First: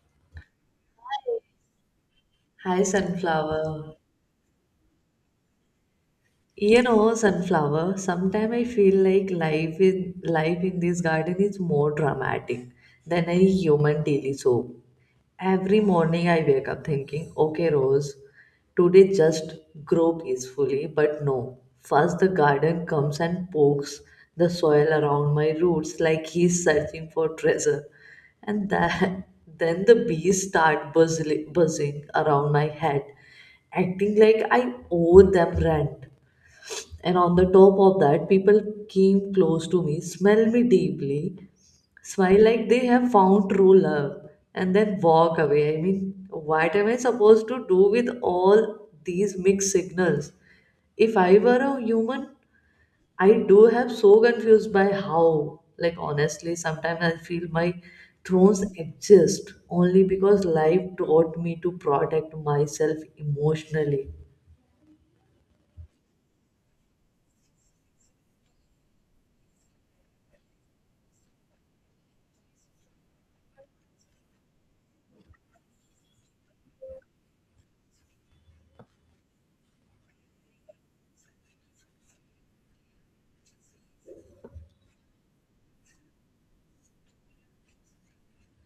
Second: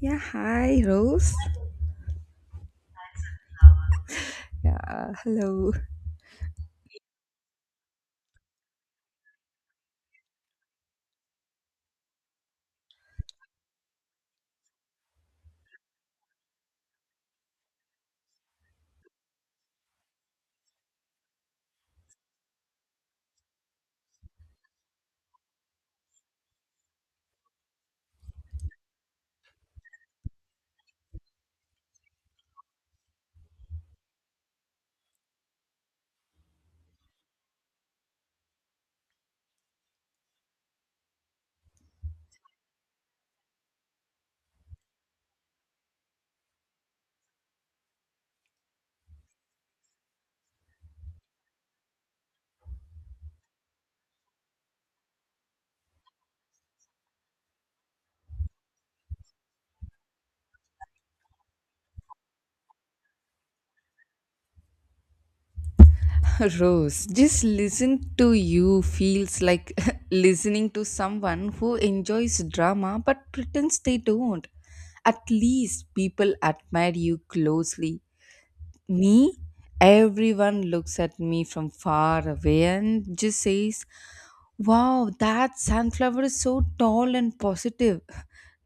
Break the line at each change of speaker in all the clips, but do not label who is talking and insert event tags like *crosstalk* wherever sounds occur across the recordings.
Yeah, hi, Rose.
Hi, Sunflower.
Yeah, hello.
You know, Sunflower, sometimes I feel like life in this garden is more dramatic than a human daily soap. Every morning I wake up thinking, okay, Rose, today just grow peacefully. But no, first the garden comes and pokes the soil around my roots like he's searching for treasure. And that, *laughs* then the bees start buzzing, buzzing around my head, acting like I owe them rent. And on the top of that, people came close to me, smelled me deeply, smile like they have found true love and then walk away. What am I supposed to do with all these mixed signals? If I were a human, I do have so confused by how. Like honestly, sometimes I feel my thrones exist only because life taught me to protect myself emotionally.
*laughs* Rose, just listen to you feels like *laughs* listening to someone who enjoys drama but pretends they don't. At least people admire you closely. Me? Everyone looks at me from far away and just says, wow, that sunflower is so tall and positive.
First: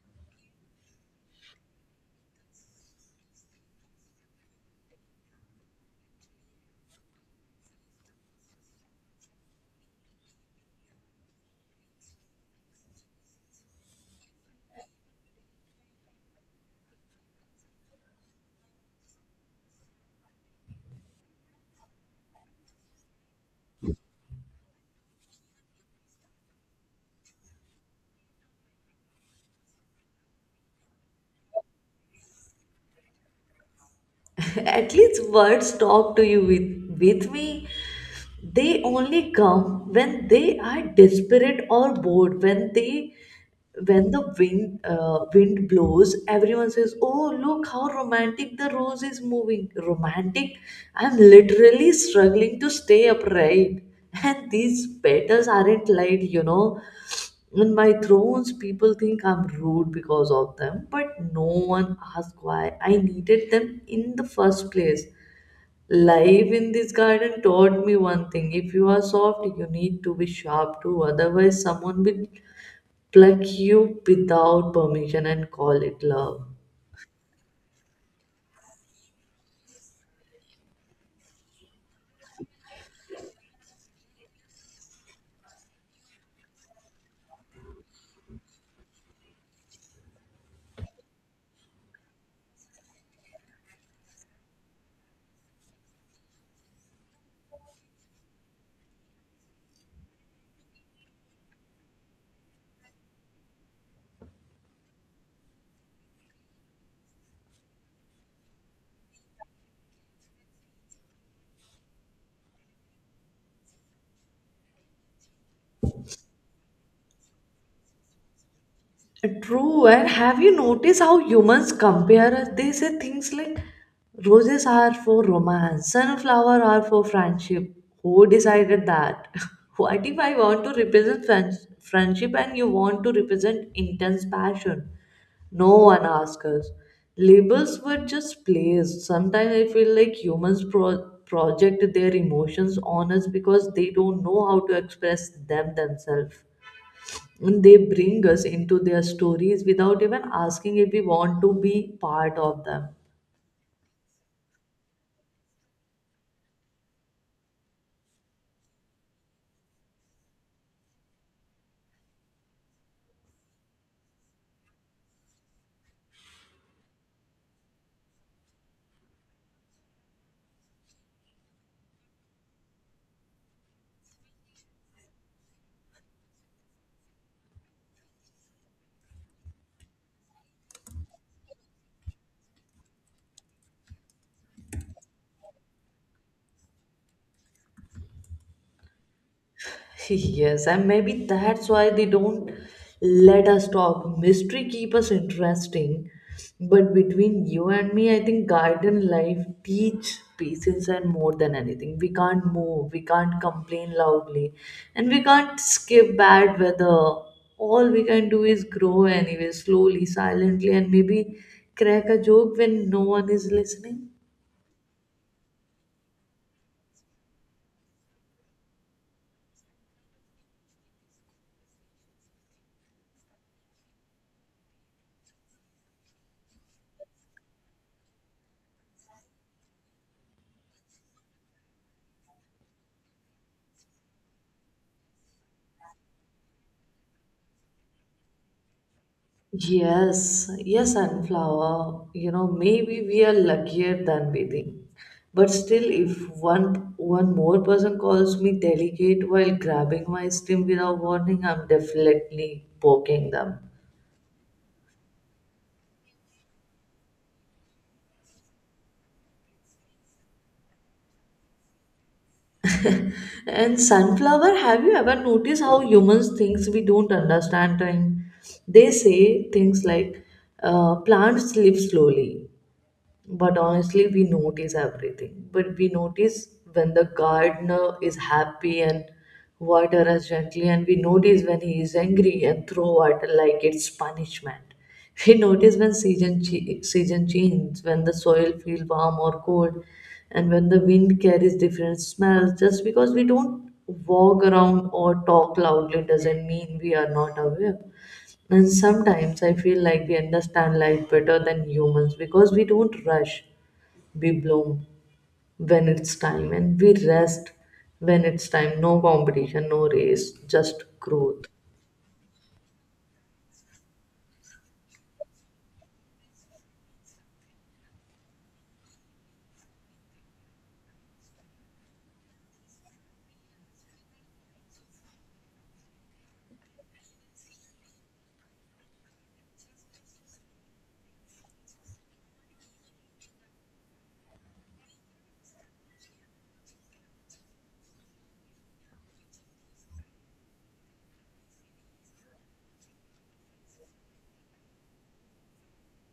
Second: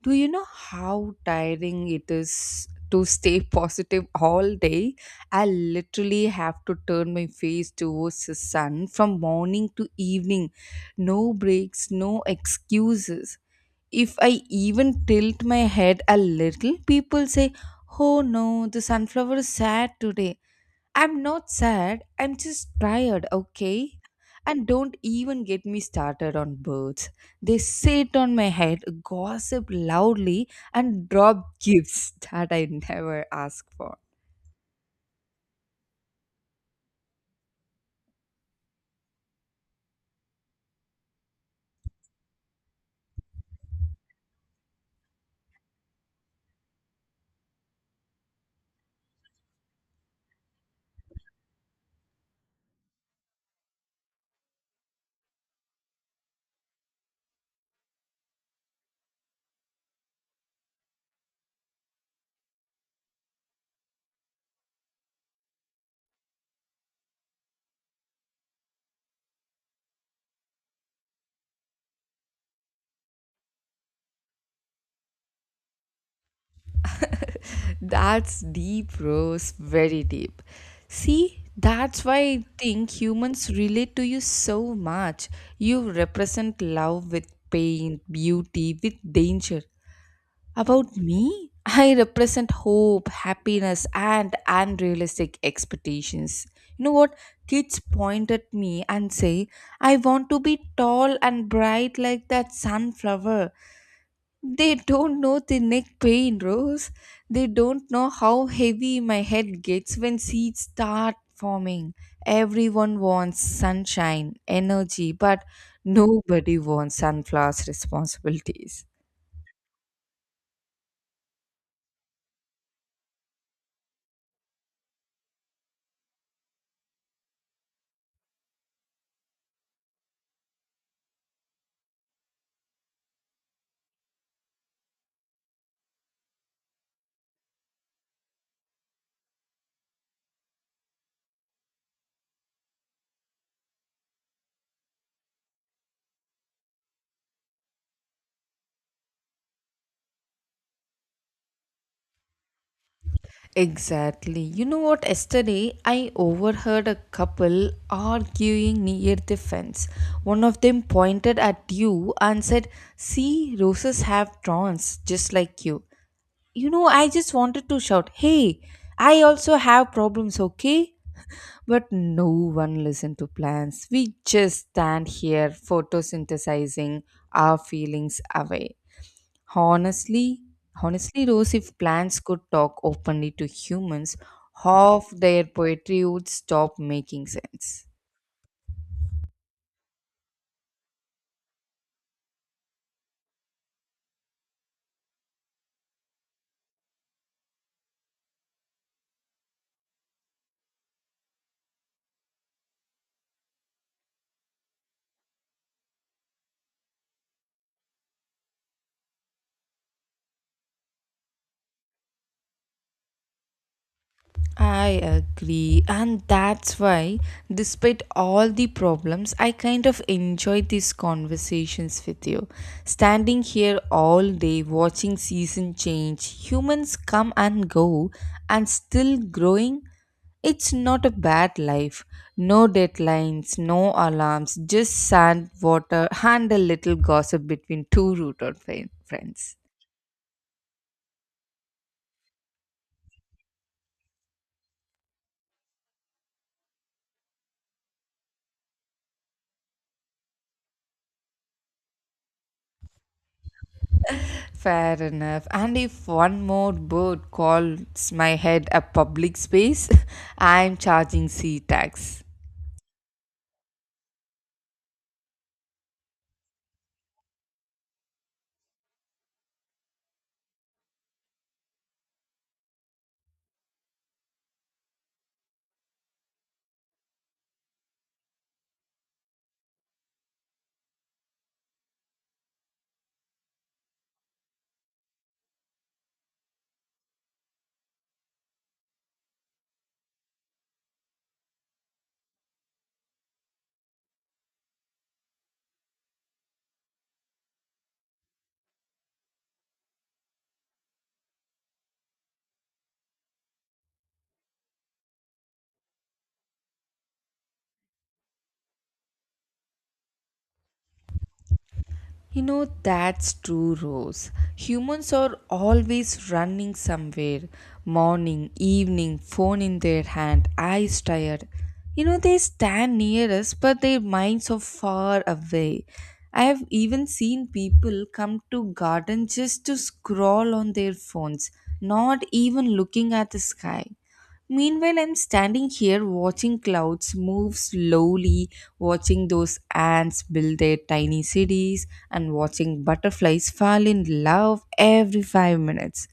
Do you know how tiring it is to stay *laughs* positive all day? I literally have to turn my face towards the sun from morning to evening. No breaks, no excuses. If I even tilt my head a little, people say, oh no, the sunflower is sad today. I'm not sad. I'm just tired, okay? And don't even get me started on birds. They sit on my head, gossip loudly, and drop gifts *laughs* that I never ask for.
*laughs* At least words talk to you. With me they only come when they are desperate or bored. When the wind wind blows, everyone says, oh, look how romantic the rose is moving. Romantic? I'm literally struggling to stay upright, and these petals aren't light, you know. In my thrones, people think I'm rude because of them, but no one asks why I needed them in the first place. Life in this garden taught me one thing. If you are soft, you need to be sharp too. Otherwise, someone will pluck you without permission and call it love.
That's deep, Rose. Very deep. See, that's why I think humans relate to you so much. You represent love with pain, beauty, with danger. About me, I represent hope, happiness, and unrealistic expectations. You know what? Kids point at me and say, I want to be tall and bright like that sunflower. They don't know the neck pain, Rose. They don't know how heavy my head gets when seeds start forming. Everyone wants sunshine, energy, but nobody wants sunflowers' responsibilities.
True, and have you noticed how humans compare us? They say things like roses are for romance, sunflower are for friendship. Who decided that? *laughs* What if I want to represent friendship and you want to represent intense passion? No one asks us. Labels were just placed. Sometimes I feel like humans project their emotions on us because they don't know how to express them themselves. They bring us into their stories without even asking if we want to be part of them.
Exactly. You know what? Yesterday, I overheard a couple arguing near the fence. One of them pointed at you and said, see, roses have thorns just like you. You know, I just wanted to shout, hey, I also have problems, okay? *laughs* But no one listened to plans. We just stand here photosynthesizing our feelings away. Honestly, honestly, Rose, if plants could talk openly to humans, half their poetry would stop making sense.
*laughs* Yes, and maybe that's why they don't let us talk. Mystery keep us interesting, but between you and me, I think garden life teach patience and more than anything. We can't move, we can't complain loudly, and we can't skip bad weather. All we can do is grow anyway, slowly, silently, and maybe crack a joke when no one is listening.
I agree, and that's why, despite all the problems, I kind of enjoy these conversations with you. Standing here all day watching season change, humans come and go, and still growing. It's not a bad life. No deadlines, no alarms, just sand, water, and a little gossip between two rooted friends.
Yes, yes, Sunflower. You know, maybe we are luckier than we think. But still, if one more person calls me delicate while grabbing my stem without warning, I'm definitely poking them.
Fair enough. And if one more bird calls my head a public space, *laughs* I'm charging sea tax.
And Sunflower, have you ever noticed how humans thinks we don't understand time? They say things like, plants live slowly. But honestly, we notice everything. But we notice when the gardener is happy and water us gently, and we notice when he is angry and throw water like it's punishment. *laughs* We notice when season changes, when the soil feels warm or cold, and when the wind carries different smells. Just because we don't walk around or talk loudly doesn't mean we are not aware. And sometimes I feel like we understand life better than humans because we don't rush. We bloom when it's time and we rest when it's time. No competition, no race, just growth.
You know, that's true, Rose. Humans are always running somewhere. Morning, evening, phone in their hand, eyes tired. You know, they stand near us, but their minds are far away. I have even seen people come to garden just to scroll on their phones, not even looking at the sky. Meanwhile, I'm standing here watching clouds move slowly, watching those ants build their tiny cities, and watching butterflies fall in love every 5 minutes.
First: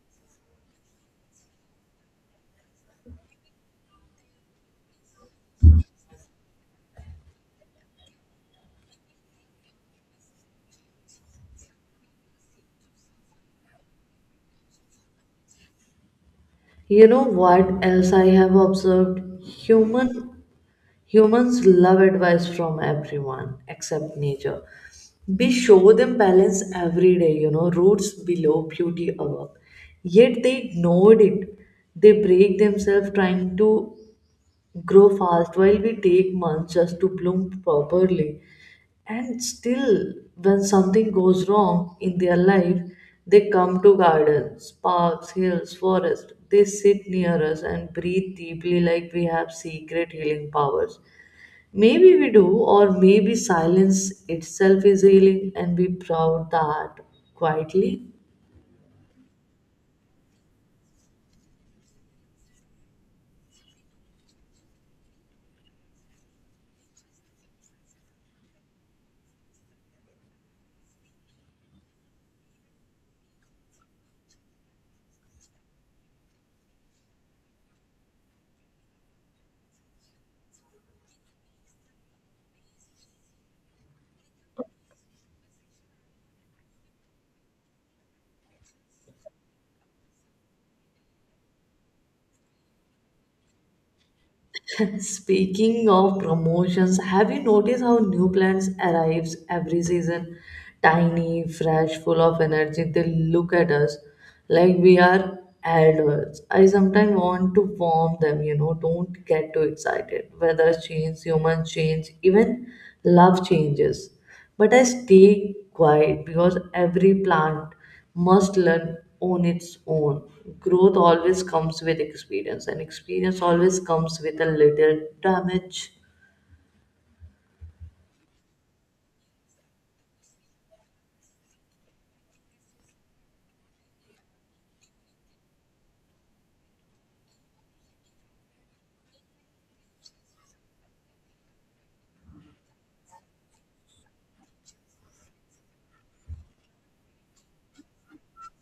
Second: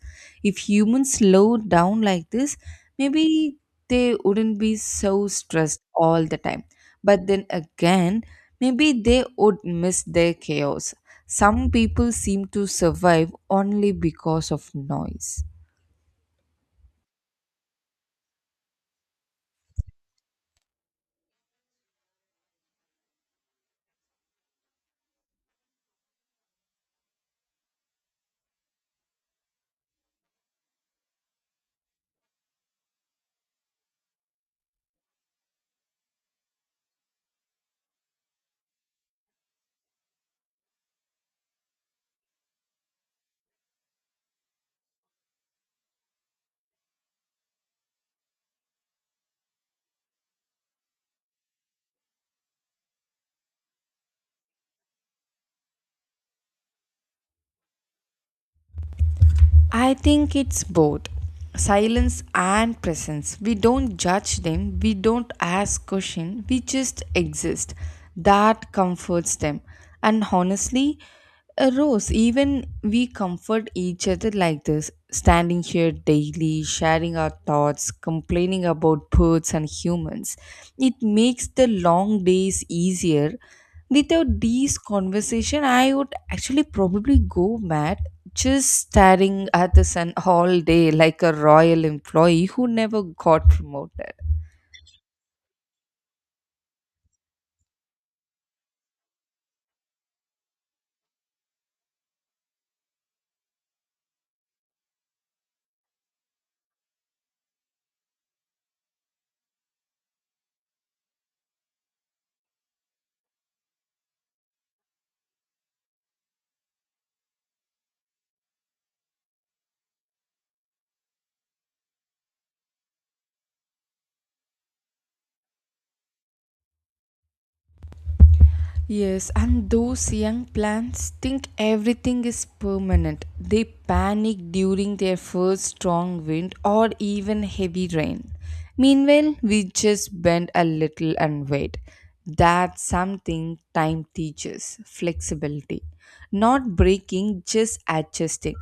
If humans slowed down like this, maybe they wouldn't be so stressed all the time. But then again, maybe they would miss their chaos. Some people seem to survive only because of noise.
You know what else I have observed? Humans love advice from everyone except nature. We show them balance every day, you know, roots below, beauty above. Yet they ignored it. They break themselves trying to grow fast while we take months just to bloom properly. And still, when something goes wrong in their life, they come to gardens, parks, hills, forests. They sit near us and breathe deeply like we have secret healing powers. Maybe we do, or maybe silence itself is healing and be proud that quietly.
I think it's both silence and presence. We don't judge them, we don't ask questions, we just exist. That comforts them. And honestly, Rose, even we comfort each other like this, standing here daily, sharing our thoughts, complaining about birds and humans. It makes the long days easier without these conversation I would actually probably go mad just staring at the sun all day like a royal employee who never got promoted.
*laughs* Speaking of promotions, have you noticed how new plants arrives every season? Tiny, fresh, full of energy. They look at us like we are adults. I sometimes want to warn them, you know, don't get too excited. Weather change, humans change, even love changes. But I stay quiet because every plant must learn on its own. Growth always comes with experience, and experience always comes with a little damage.
Yes, and those young plants think everything is permanent. They panic during their first strong wind or even heavy rain. Meanwhile, we just bend a little and wait. That's something time teaches flexibility. Not breaking, just adjusting.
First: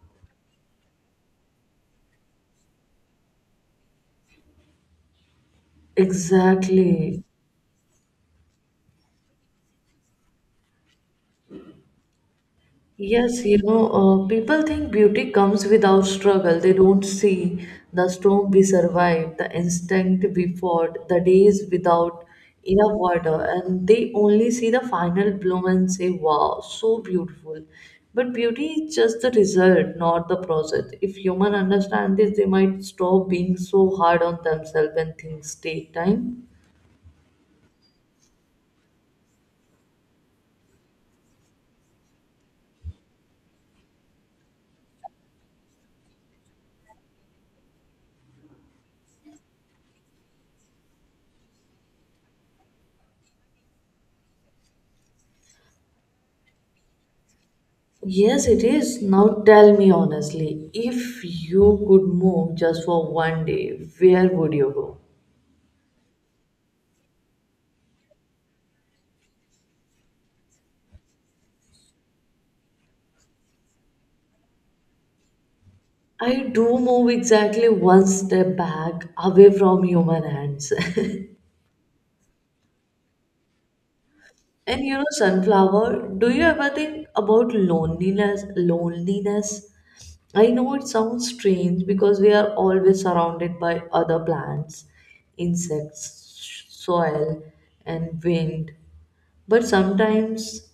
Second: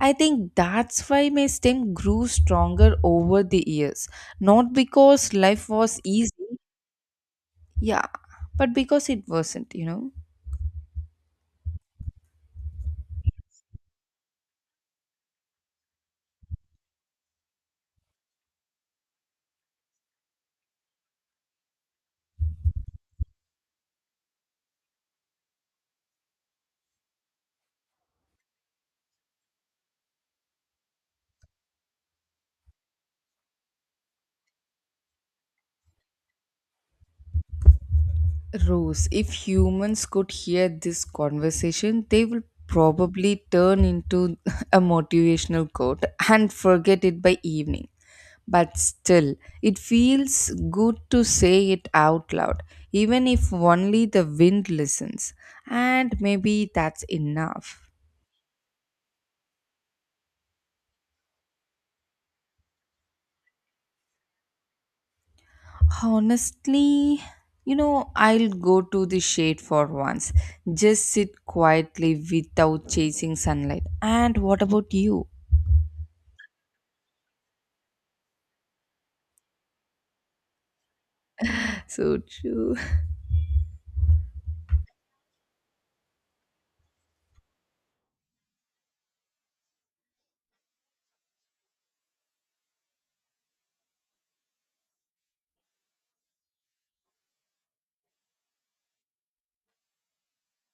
I think that's why my stem grew stronger over the years. Not because life was easy,
Exactly.
yeah, but because it wasn't, you know.
Yes, you know, people think beauty comes without struggle. They don't see the storm we survived, the instinct we fought, the days without enough water, and they only see the final bloom and say, wow, so beautiful. But beauty is just the result, not the process. If humans understand this, they might stop being so hard on themselves when things take time.
Rose, if humans could hear this conversation, they will probably turn into *laughs* a motivational quote and forget it by evening. But still, it feels good to say it out loud, even if only the wind listens. And maybe that's enough.
Yes, it is. Now tell me honestly, if you could move just for one day, where would you go?
Honestly, you know, I'll go to the shade for once. Just sit quietly without chasing sunlight. And what about you?
I do move exactly one step back away from human hands.
So true.
*laughs* And you know, sunflower, do you ever think about loneliness? Loneliness? I know it sounds strange because we are always surrounded by other plants, insects, soil, and wind. But sometimes,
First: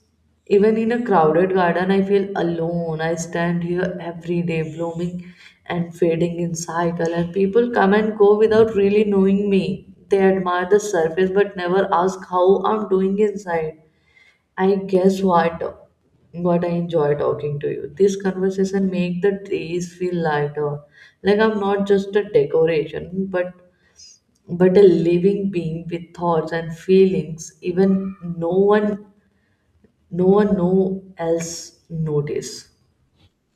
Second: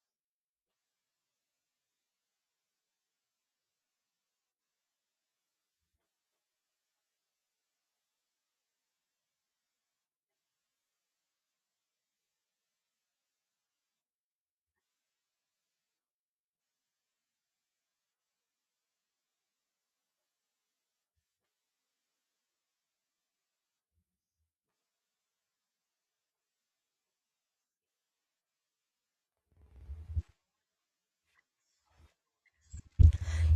even in a crowded garden, I feel alone. I stand here every day, blooming and fading in cycle, and people come and go without really knowing me. They admire the surface but never ask how I'm doing inside. I guess what I enjoy talking to you. This conversation make the trees feel lighter. Like I'm not just a decoration, but a living being with thoughts and feelings even no else notice.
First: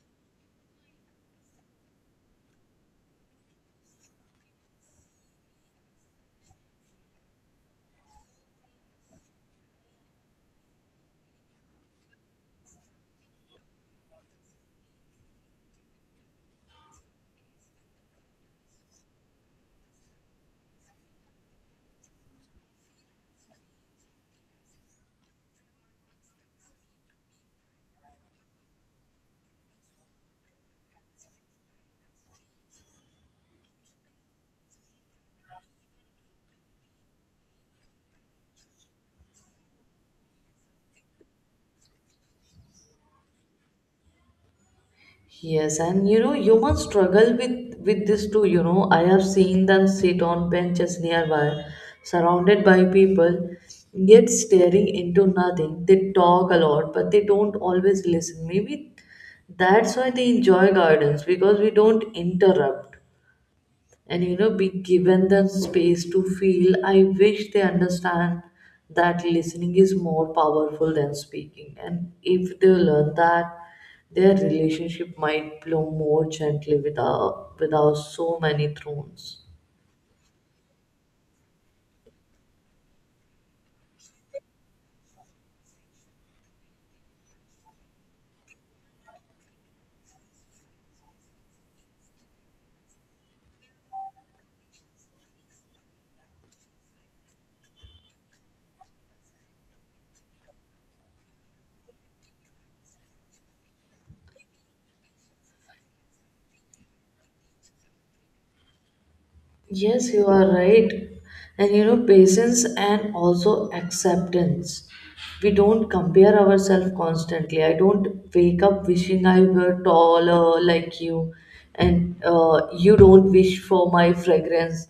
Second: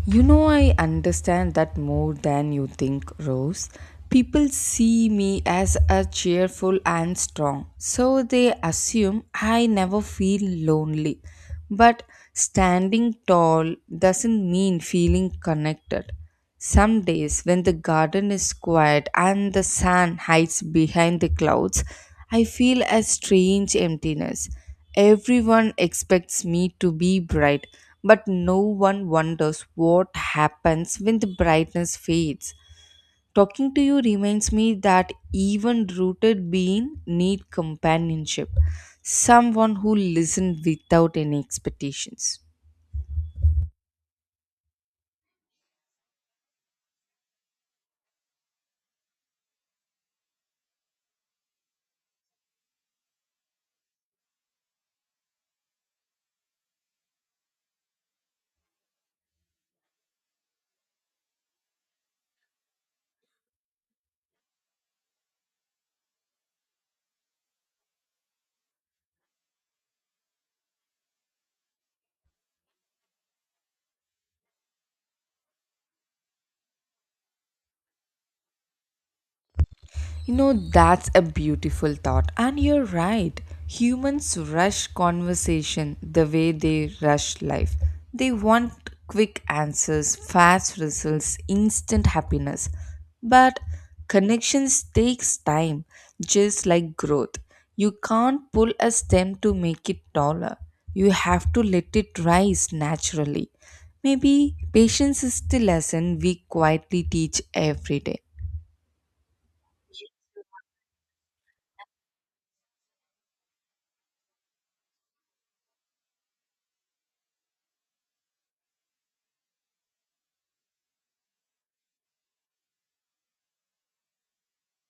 You know, I understand that more than you think, Rose. People see me as a cheerful and strong, so they assume I never feel lonely. But standing tall doesn't mean feeling connected. Some days, when the garden is quiet and the sun hides behind the clouds, I feel a strange emptiness. Everyone expects me to be bright, but no one wonders what happens when the brightness fades. Talking to you reminds me that even rooted beings need companionship, someone who listens without any expectations.
Yes, and you know, humans struggle with this too. You know, I have seen them sit on benches nearby, surrounded by people, yet staring into nothing. They talk a lot, but they don't always listen. Maybe that's why they enjoy gardens because we don't interrupt. And you know, be given the space to feel. I wish they understand that listening is more powerful than speaking, and if they learn that, their relationship might blow more gently without so many thorns.
You know, that's a beautiful thought. And you're right. Humans rush conversation the way they rush life. They want quick answers, fast results, instant happiness. But connections takes time, just like growth. You can't pull a stem to make it taller. You have to let it rise naturally. Maybe patience is the lesson we quietly teach every day.
Yes, you are right. And you know, patience and also acceptance. We don't compare ourselves constantly. I don't wake up wishing I were taller like you, and you don't wish for my fragrance.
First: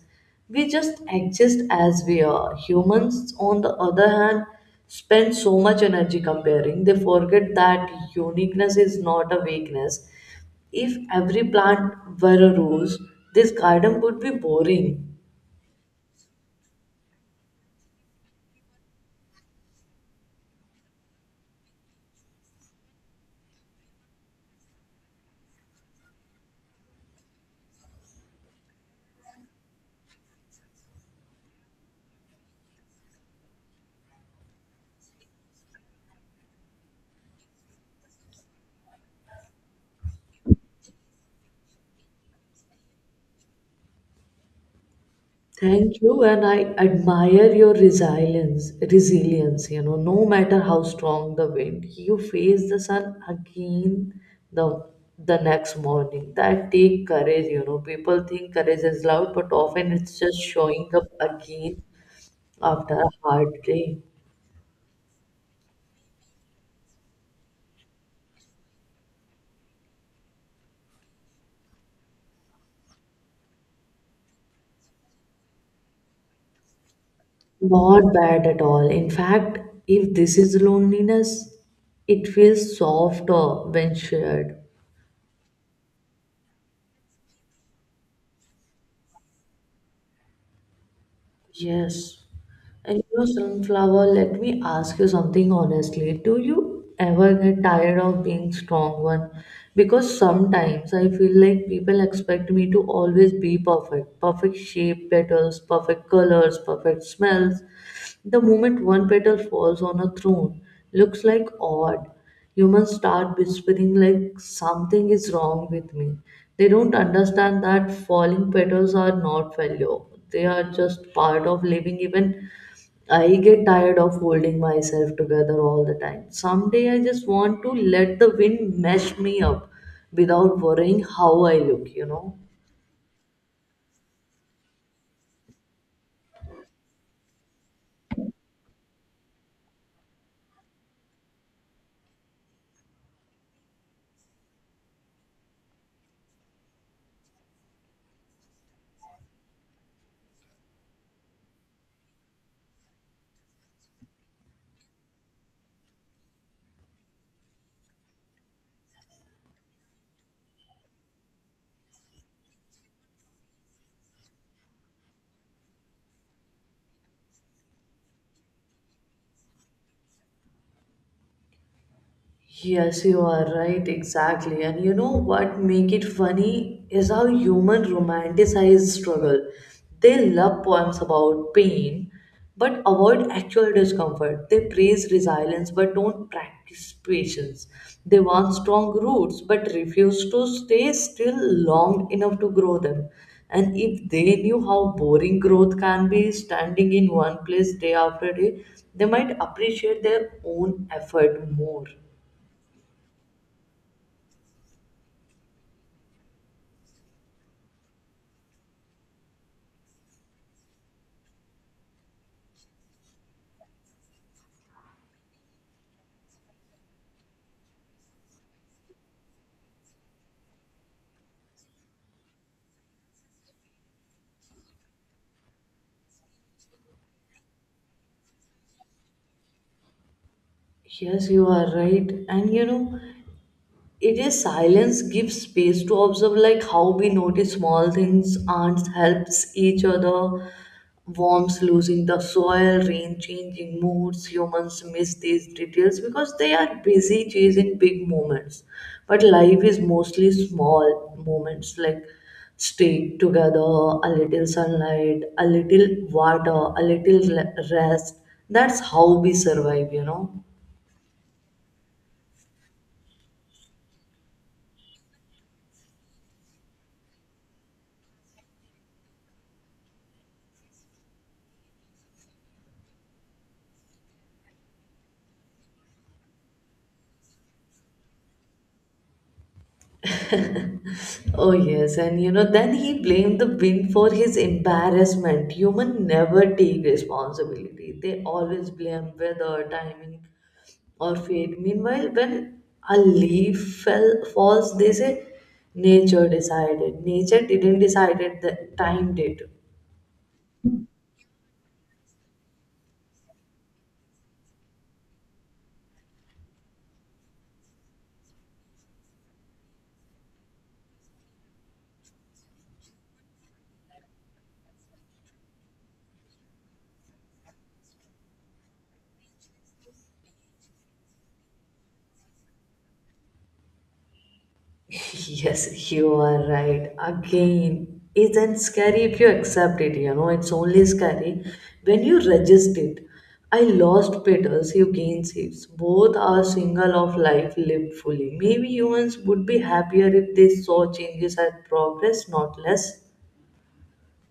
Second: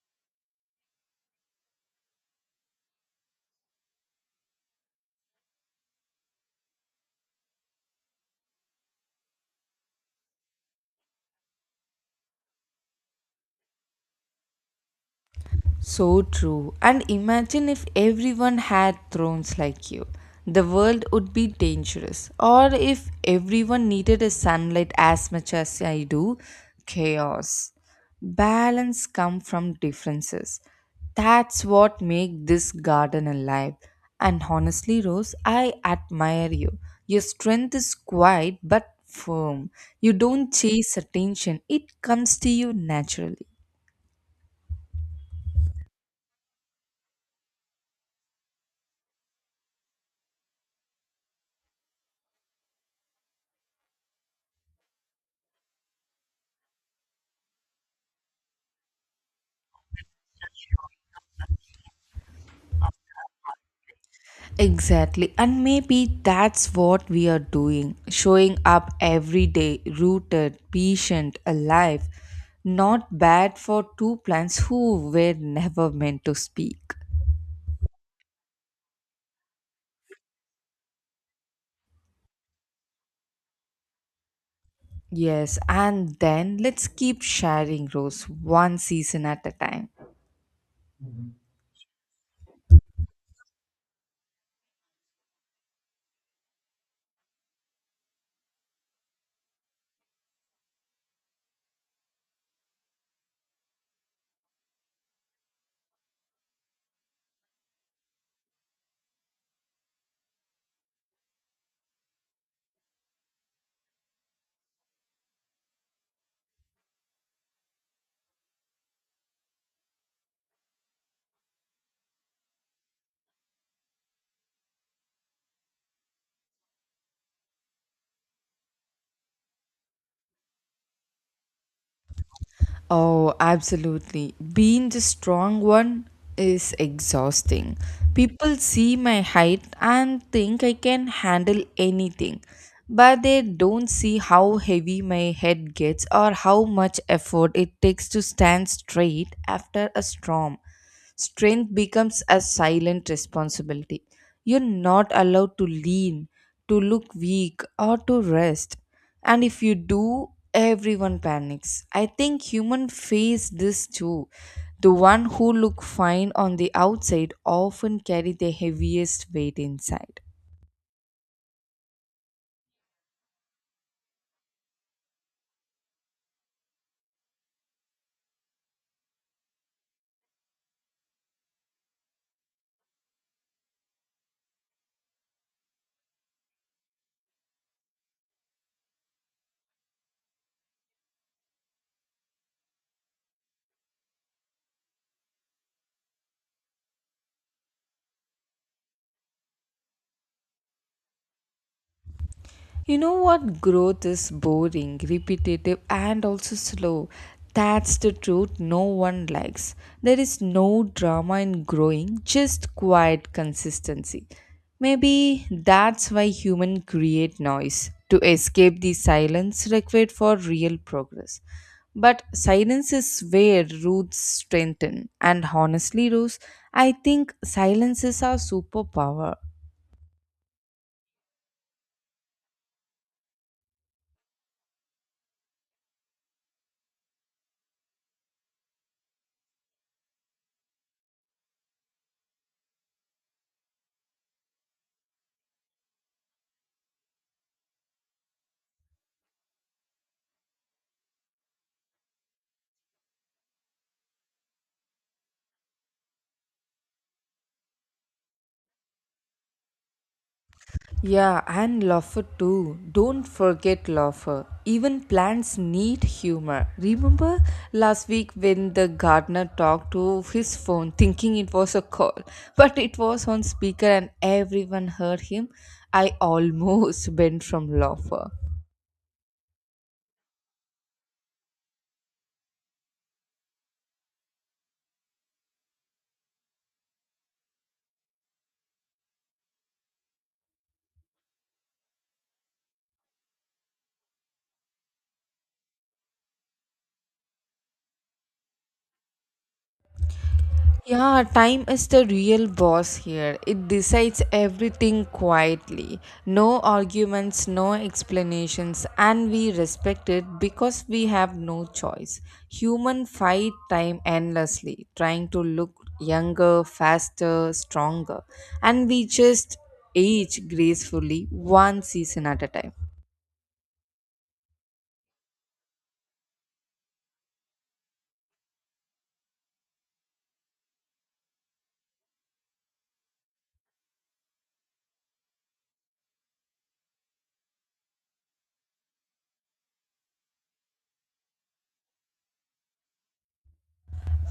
We just exist as we are. Humans, on the other hand, spend so much energy comparing. They forget that uniqueness is not a weakness. If every plant were a rose, this garden would be boring.
So true. And imagine if everyone had thrones like you. The world would be dangerous. Or if everyone needed a sunlight as much as I do, chaos. Balance come from differences. That's what make this garden alive. And honestly, Rose, I admire you. Your strength is quiet but firm. You don't chase attention. It comes to you naturally.
Thank you, and I admire your resilience. Resilience, you know, no matter how strong the wind, you face the sun again the the next morning. That take courage, you know. People think courage is loud, but often it's just showing up again after a hard day.
Exactly. And maybe that's what we are doing showing up every day, rooted, patient, alive. Not bad for two plants who were never meant to speak.
Not bad at all. In fact, if this is loneliness, it feels softer when shared.
Yes, and then let's keep sharing, Rose, one season at a time.
Yes. And you know, Sunflower, let me ask you something honestly. Do you ever get tired of being strong one? Because sometimes I feel like people expect me to always be perfect. Perfect shape, petals, perfect colors, perfect smells. The moment one petal falls on a throne, looks like odd. Humans start whispering like something is wrong with me. They don't understand that falling petals are not failure. They are just part of living. Even I get tired of holding myself together all the time. Someday I just want to let the wind mesh me up without worrying how I look, you know.
Oh, absolutely. Being the strong one is exhausting. People see my height and think I can handle anything, but they don't see how heavy my head gets or how much effort it takes to stand straight after a storm. Strength becomes a silent responsibility. You're not allowed to lean, to look weak, or to rest, and if you do, everyone panics. I think human face this too. The one who look fine on the outside often carry the heaviest weight inside.
Yes, you are right, exactly. And you know what make it funny is how human romanticize struggle. They love poems about pain, but avoid actual discomfort. They praise resilience, but don't practice patience. They want strong roots, but refuse to stay still long enough to grow them. And if they knew how boring growth can be, standing in one place day after day, they might appreciate their own effort more.
You know what? Growth is boring, repetitive, and also slow. That's the truth no one likes. There is no drama in growing, just quiet consistency. Maybe that's why humans create noise to escape the silence required for real progress. But silence is where roots strengthen, and honestly, Rose, I think silence is our superpower.
Yes, you are right. And you know, it is silence gives space to observe, like how we notice small things. Ants helps each other, worms losing the soil, rain changing moods. Humans miss these details because they are busy chasing big moments. But life is mostly small moments, like staying together, a little sunlight, a little water, a rest. That's how we survive, you know.
Yeah, and laughter too. Don't forget laughter. Even plants need humor. Remember last week when the gardener talked to his phone thinking it was a call, *laughs* but it was on speaker and everyone heard him? I almost *laughs* bent from laughter.
Oh, yes, and you know, then he blamed the wind for his embarrassment. Human never take responsibility, they always blame weather, timing, or fate. Meanwhile, when a falls, they say nature decided. Nature didn't decide it, the time did.
Yeah, time is the real boss here. It decides everything quietly. No arguments, no explanations, and we respect it because we have no choice. Human fight time endlessly, trying to look younger, faster, stronger, and we just age gracefully one season at a time.
*laughs* Yes, you are right. Again, isn't scary if you accept it, you know, it's only scary when you resist it. I lost petals, you gain seeds. Both are single of life lived fully. Maybe humans would be happier if they saw changes as progress, not less,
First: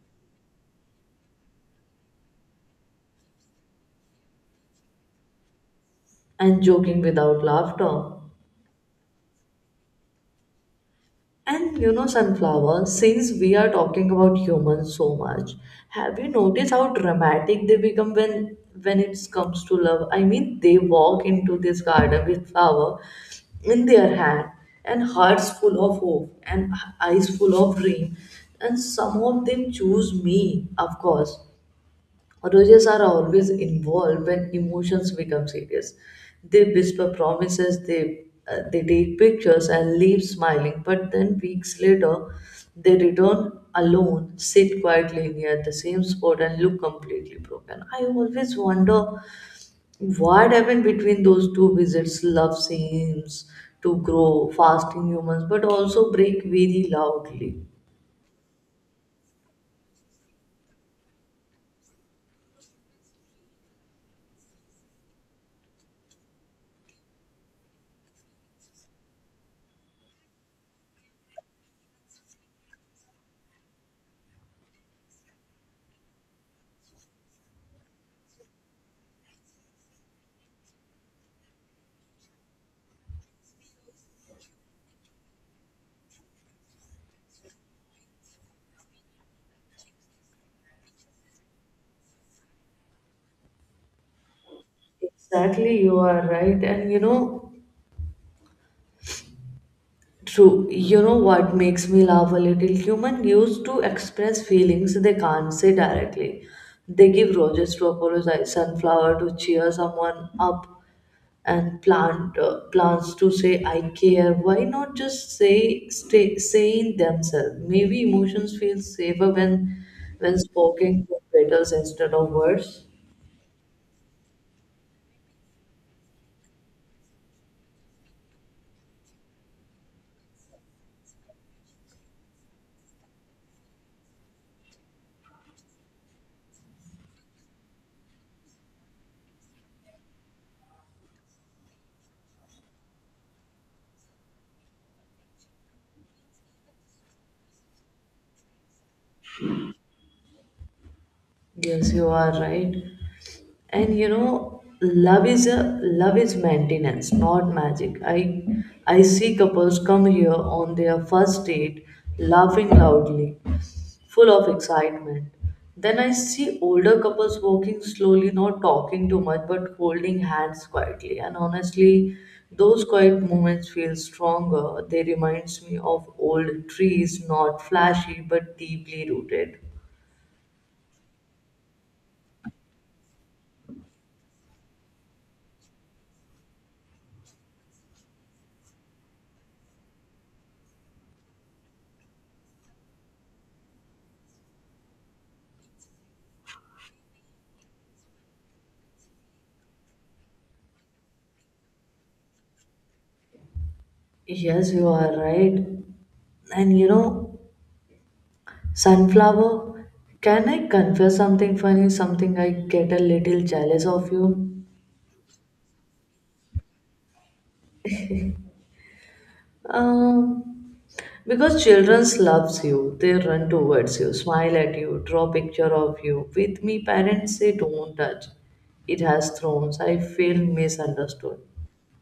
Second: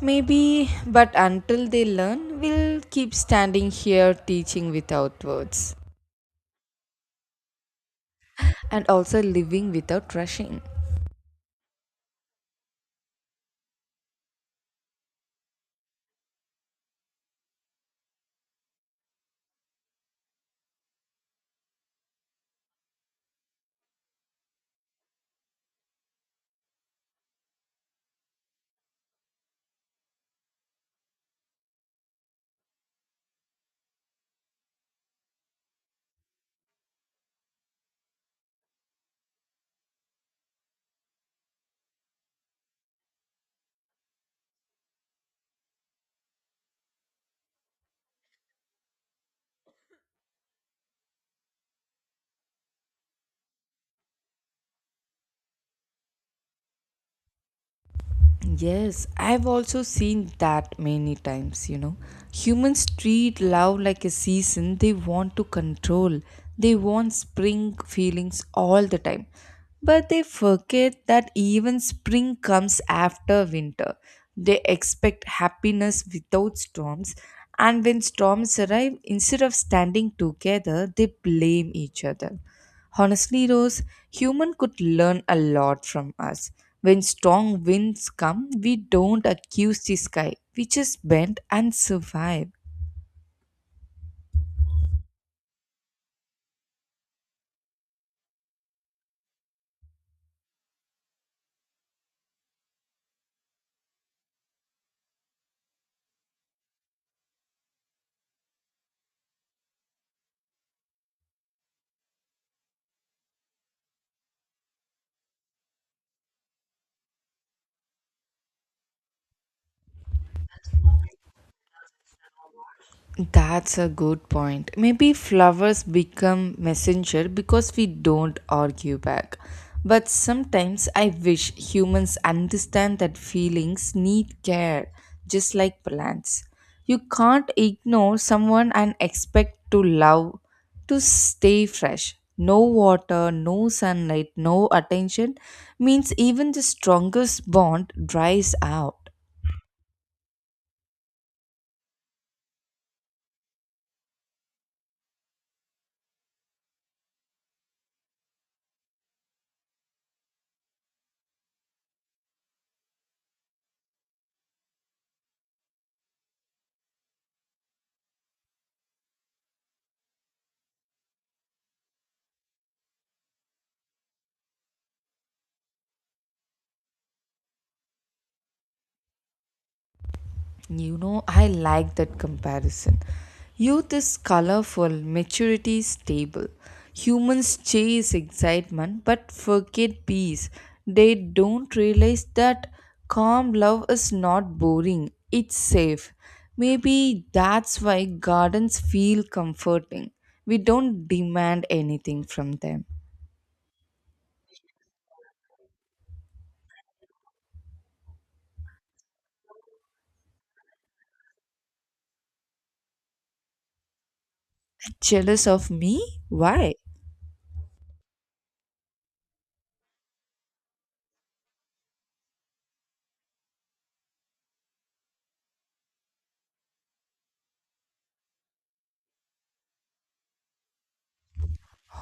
Maybe, but until they learn, we'll keep standing here teaching without words.
and joking without laughter.
And also living without rushing.
And you know, Sunflower, since we are talking about humans so much, have you noticed how dramatic they become when it comes to love? I mean, they walk into this garden with flower in their hand and hearts full of hope and eyes full of dream, and some of them choose me, of course. Roses are always involved when emotions become serious. They whisper promises, they take pictures and leave smiling, but then weeks later, they return alone, sit quietly near the same spot, and look completely broken. I always wonder what happened between those two visits. Love seems to grow fast in humans, but also break very loudly.
Yes, I've also seen that many times, you know. Humans treat love like a season they want to control. They want spring feelings all the time. But they forget that even spring comes after winter. They expect happiness without storms. And when storms arrive, instead of standing together, they blame each other. Honestly, Rose, human could learn a lot from us. When strong winds come, we don't accuse the sky. We just bend and survive.
Exactly, you are right. And you know, true. You know what makes me laugh a little? Human used to express feelings they can't say directly. They give roses to apologize, sunflower to cheer someone up, and plants to say I care. Why not just say stay saying themselves? Maybe emotions feel safer when spoken with petals instead of words.
That's a good point. Maybe flowers become messenger because we don't argue back. But sometimes I wish humans understand that feelings need care, just like plants. You can't ignore someone and expect to love to stay fresh. No water, no sunlight, no attention means even the strongest bond dries out.
Yes, you are right. And you know, love is maintenance, not magic. I see couples come here on their first date laughing loudly, full of excitement. Then I see older couples walking slowly, not talking too much, but holding hands quietly. And honestly, those quiet moments feel stronger. They reminds me of old trees, not flashy but deeply rooted.
You know, I like that comparison. Youth is colorful, maturity is stable. Humans chase excitement but forget peace. They don't realize that calm love is not boring, it's safe. Maybe that's why gardens feel comforting. We don't demand anything from them.
Yes, you are right. And you know, sunflower, can I confess something funny? Something I get a little jealous of you?
Jealous of me? Why?
Um, because children loves you, they run towards you, smile at you, draw picture of you. With me, parents say don't touch. It has thorns. I feel misunderstood.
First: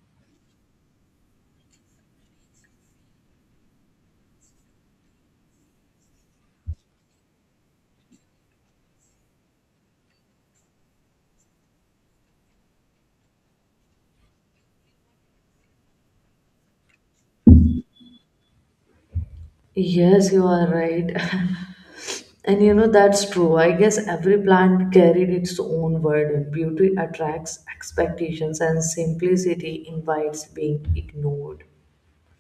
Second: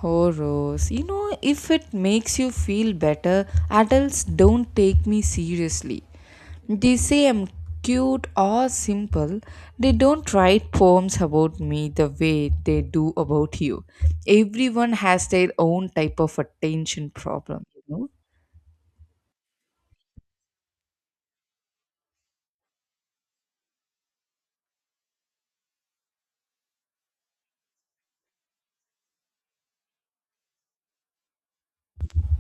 Horrors, you know, if it makes you feel better, adults don't take me seriously. They say I'm cute or simple. They don't write poems about me the way they do about you. Everyone has their own type of attention problem, you know?
Yes, you are right. *laughs* And you know, that's true. I guess every plant carried its own burden. Beauty attracts expectations, and simplicity invites being ignored.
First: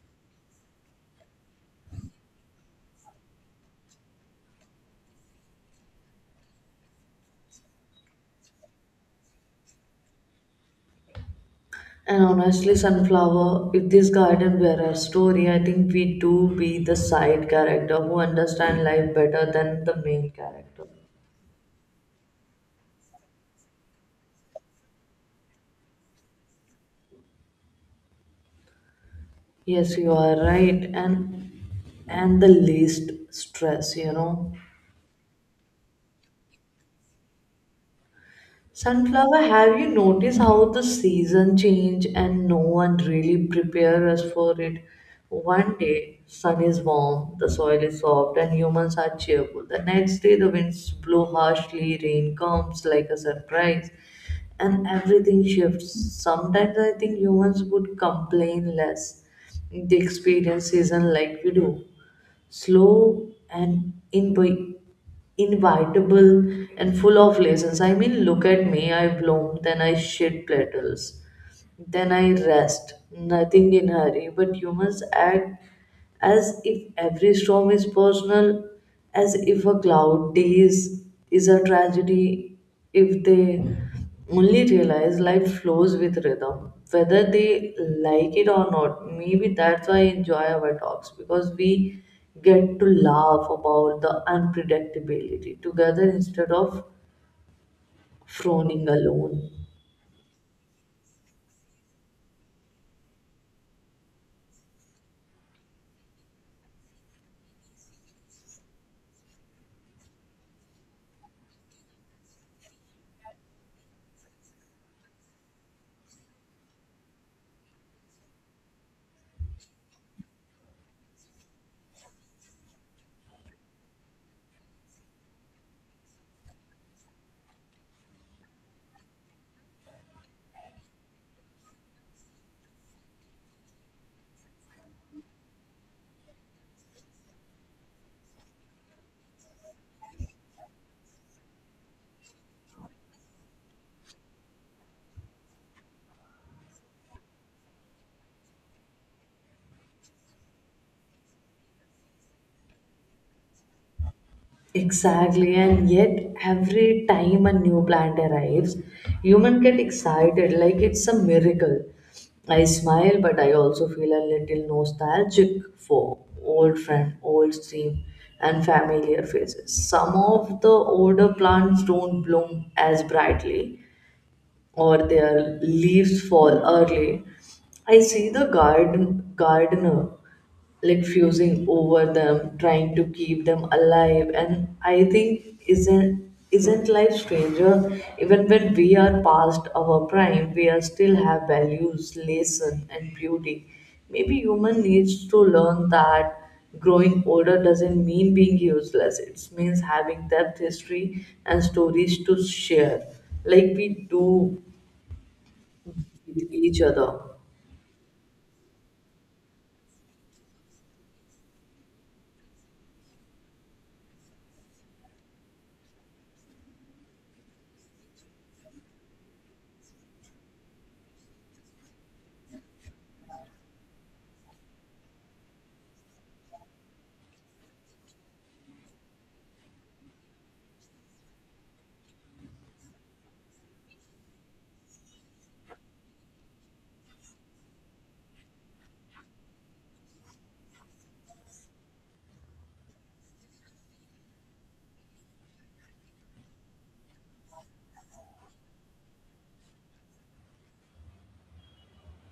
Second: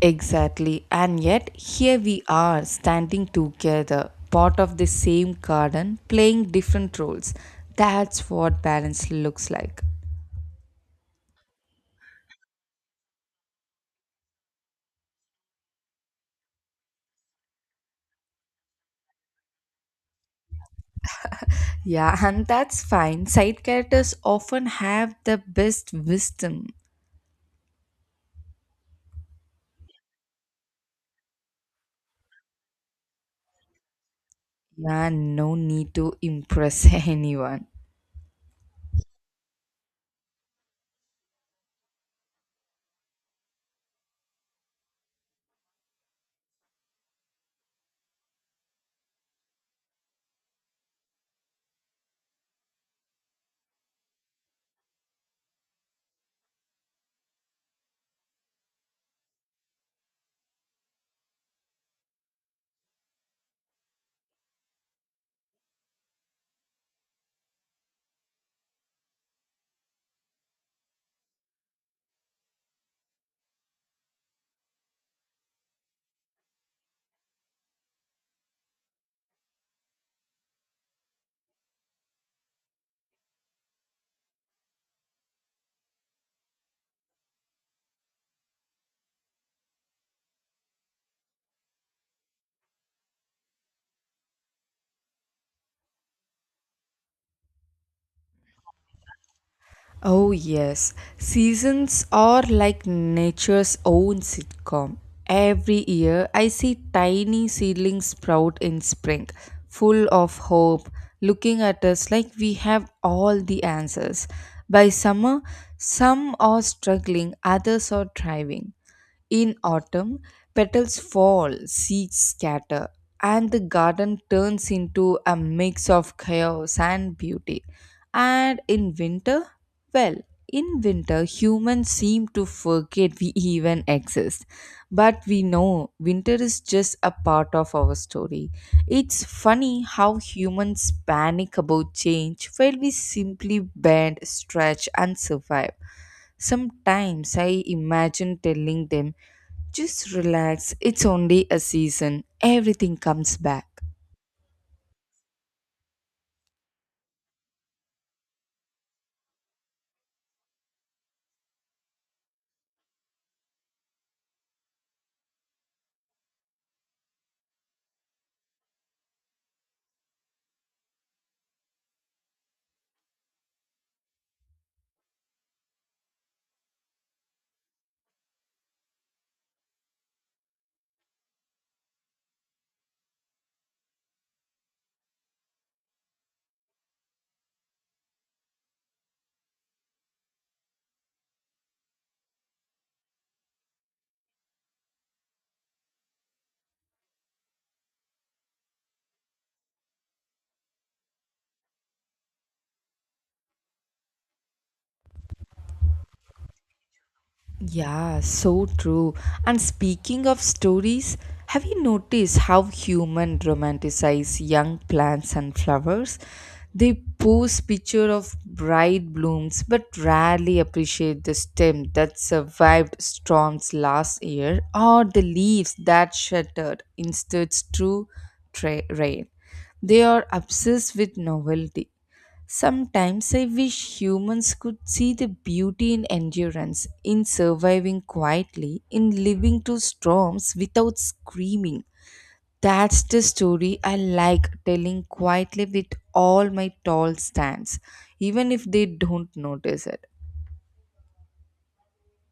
Exactly. And yet, here we are standing together, part of the same garden, playing different roles. That's what balance looks like.
And honestly, Sunflower, if this garden were a story, I think we do be the side character who understand life better than the main character.
Yeah, *laughs* and that's fine. Side characters often have the best wisdom.
Yes, you are right. And the least stress, you know.
Yeah, no need to impress *laughs* anyone.
Sunflower, have you noticed how the season change and no one really prepare us for it? One day sun is warm, the soil is soft, and humans are cheerful. The next day the winds blow harshly, rain comes like a surprise, and everything shifts. Sometimes I think humans would complain less. They experience season like we do, slow and invitable and full of lessons. I mean, look at me, I bloom, then I shed petals. Then I rest, nothing in hurry, but humans act as if every storm is personal, as if a cloud day is a tragedy, if they only realize life flows with rhythm, whether they like it or not. Maybe that's why I enjoy our talks, because we get to laugh about the unpredictability together instead of frowning alone.
Oh, yes. Seasons are like nature's own sitcom. Every year, I see tiny seedlings sprout in spring, full of hope, looking at us like we have all the answers. By summer, some are struggling, others are thriving. In autumn, petals fall, seeds scatter, and the garden turns into a mix of chaos and beauty. And in winter, well, in winter, humans seem to forget we even exist. But we know winter is just a part of our story. It's funny how humans panic about change while we simply bend, stretch, and survive. Sometimes I imagine telling them, just relax, it's only a season, everything comes back.
Exactly, and yet every time a new plant arrives, human get excited like it's a miracle. I smile, but I also feel a little nostalgic for old friend, old stream, and familiar faces. Some of the older plants don't bloom as brightly, or their leaves fall early. I see the garden gardener like fusing over them, trying to keep them alive, and I think isn't life stranger? Even when we are past our prime, we are still have values, lesson, and beauty. Maybe human needs to learn that growing older doesn't mean being useless. It means having depth, history, and stories to share, like we do each other.
Yeah, so true. And speaking of stories, have you noticed how human romanticize young plants and flowers? They post picture of bright blooms but rarely appreciate the stem that survived storms last year or the leaves that shattered instead true rain. They are obsessed with novelty. Sometimes I wish humans could see the beauty in endurance, in surviving quietly, in living through storms without screaming. That's the story I like telling quietly with all my tall stands, even if they don't notice it.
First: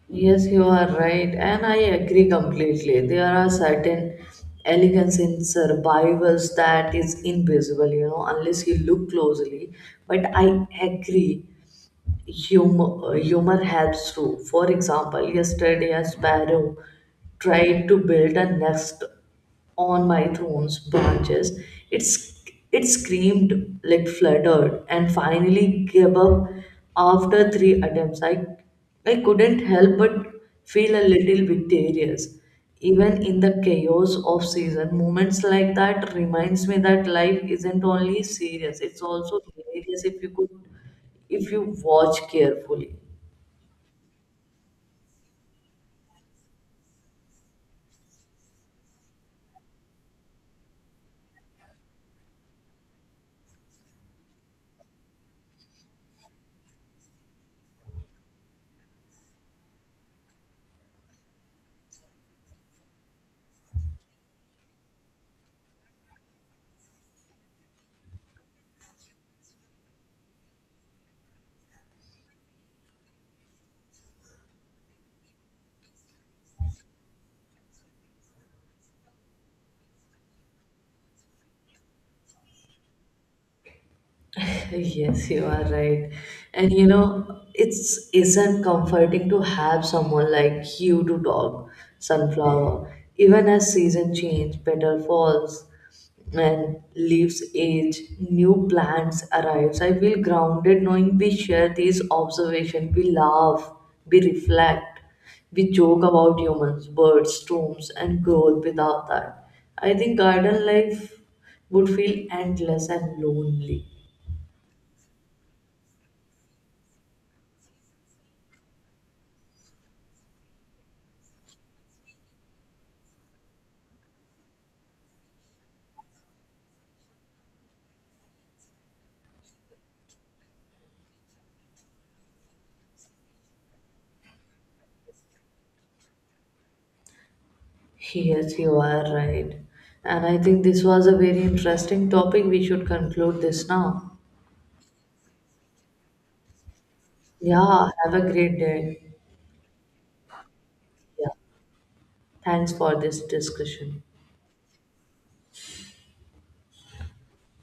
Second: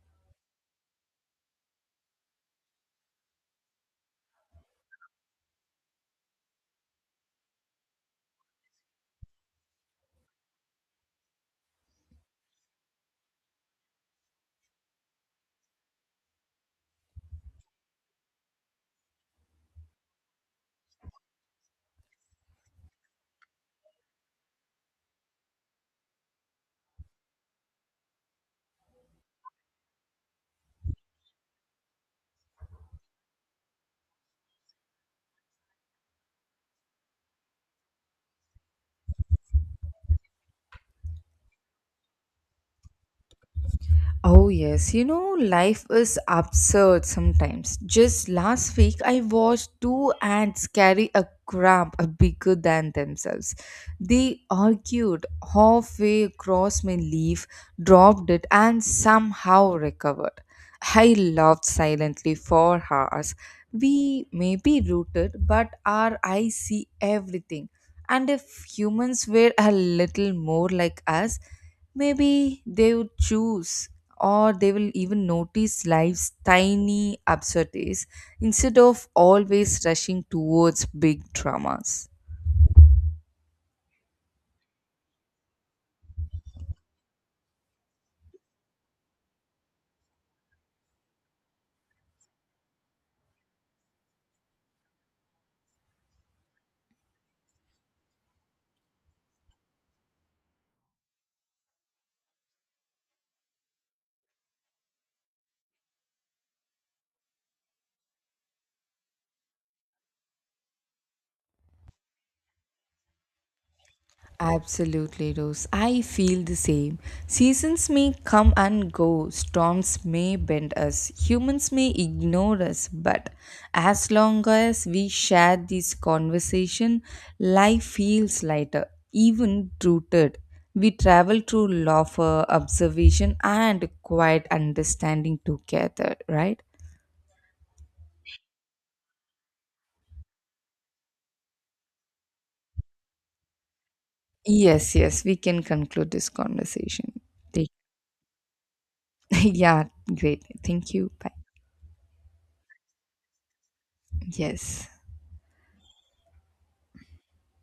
Yes, you are right, and I agree completely. There are certain elegance in survivals that is invisible, you know, unless you look closely. But I agree, humor helps too. For example, yesterday a sparrow tried to build a nest on my throne's branches. It's, it screamed, like fluttered, and finally gave up after 3 attempts. I couldn't help but feel a little victorious. Even in the chaos of season, moments like that reminds me that life isn't only serious, it's also hilarious if you watch carefully.
Oh, yes. You know, life is absurd sometimes. Just last week, I watched two ants carry a crab bigger than themselves. They argued halfway across my leaf, dropped it, and somehow recovered. I laughed silently for hours. We may be rooted, but our eyes see everything. And if humans were a little more like us, maybe they would choose or they will even notice life's tiny absurdities instead of always rushing towards big dramas.
*laughs* Yes, you are right. And you know, it's isn't comforting to have someone like you to talk sunflower. Even as season change, petal falls and leaves age, new plants arrives. I feel grounded knowing we share these observations. We laugh, we reflect, we joke about humans, birds, storms, and growth without that. I think garden life would feel endless and lonely.
Absolutely, Rose. I feel the same. Seasons may come and go, storms may bend us, humans may ignore us, but as long as we share this conversation, life feels lighter, even rooted. We travel through laughter, observation, and quiet understanding together, right?
Yes, you are right. And I think this was a very interesting topic. We should conclude this now.
Yes, yes, we can conclude this conversation. Take-
Yeah, have a great day.
*laughs* yeah, great. Thank you.
Yeah,
Bye.
thanks for this discussion.
Yes.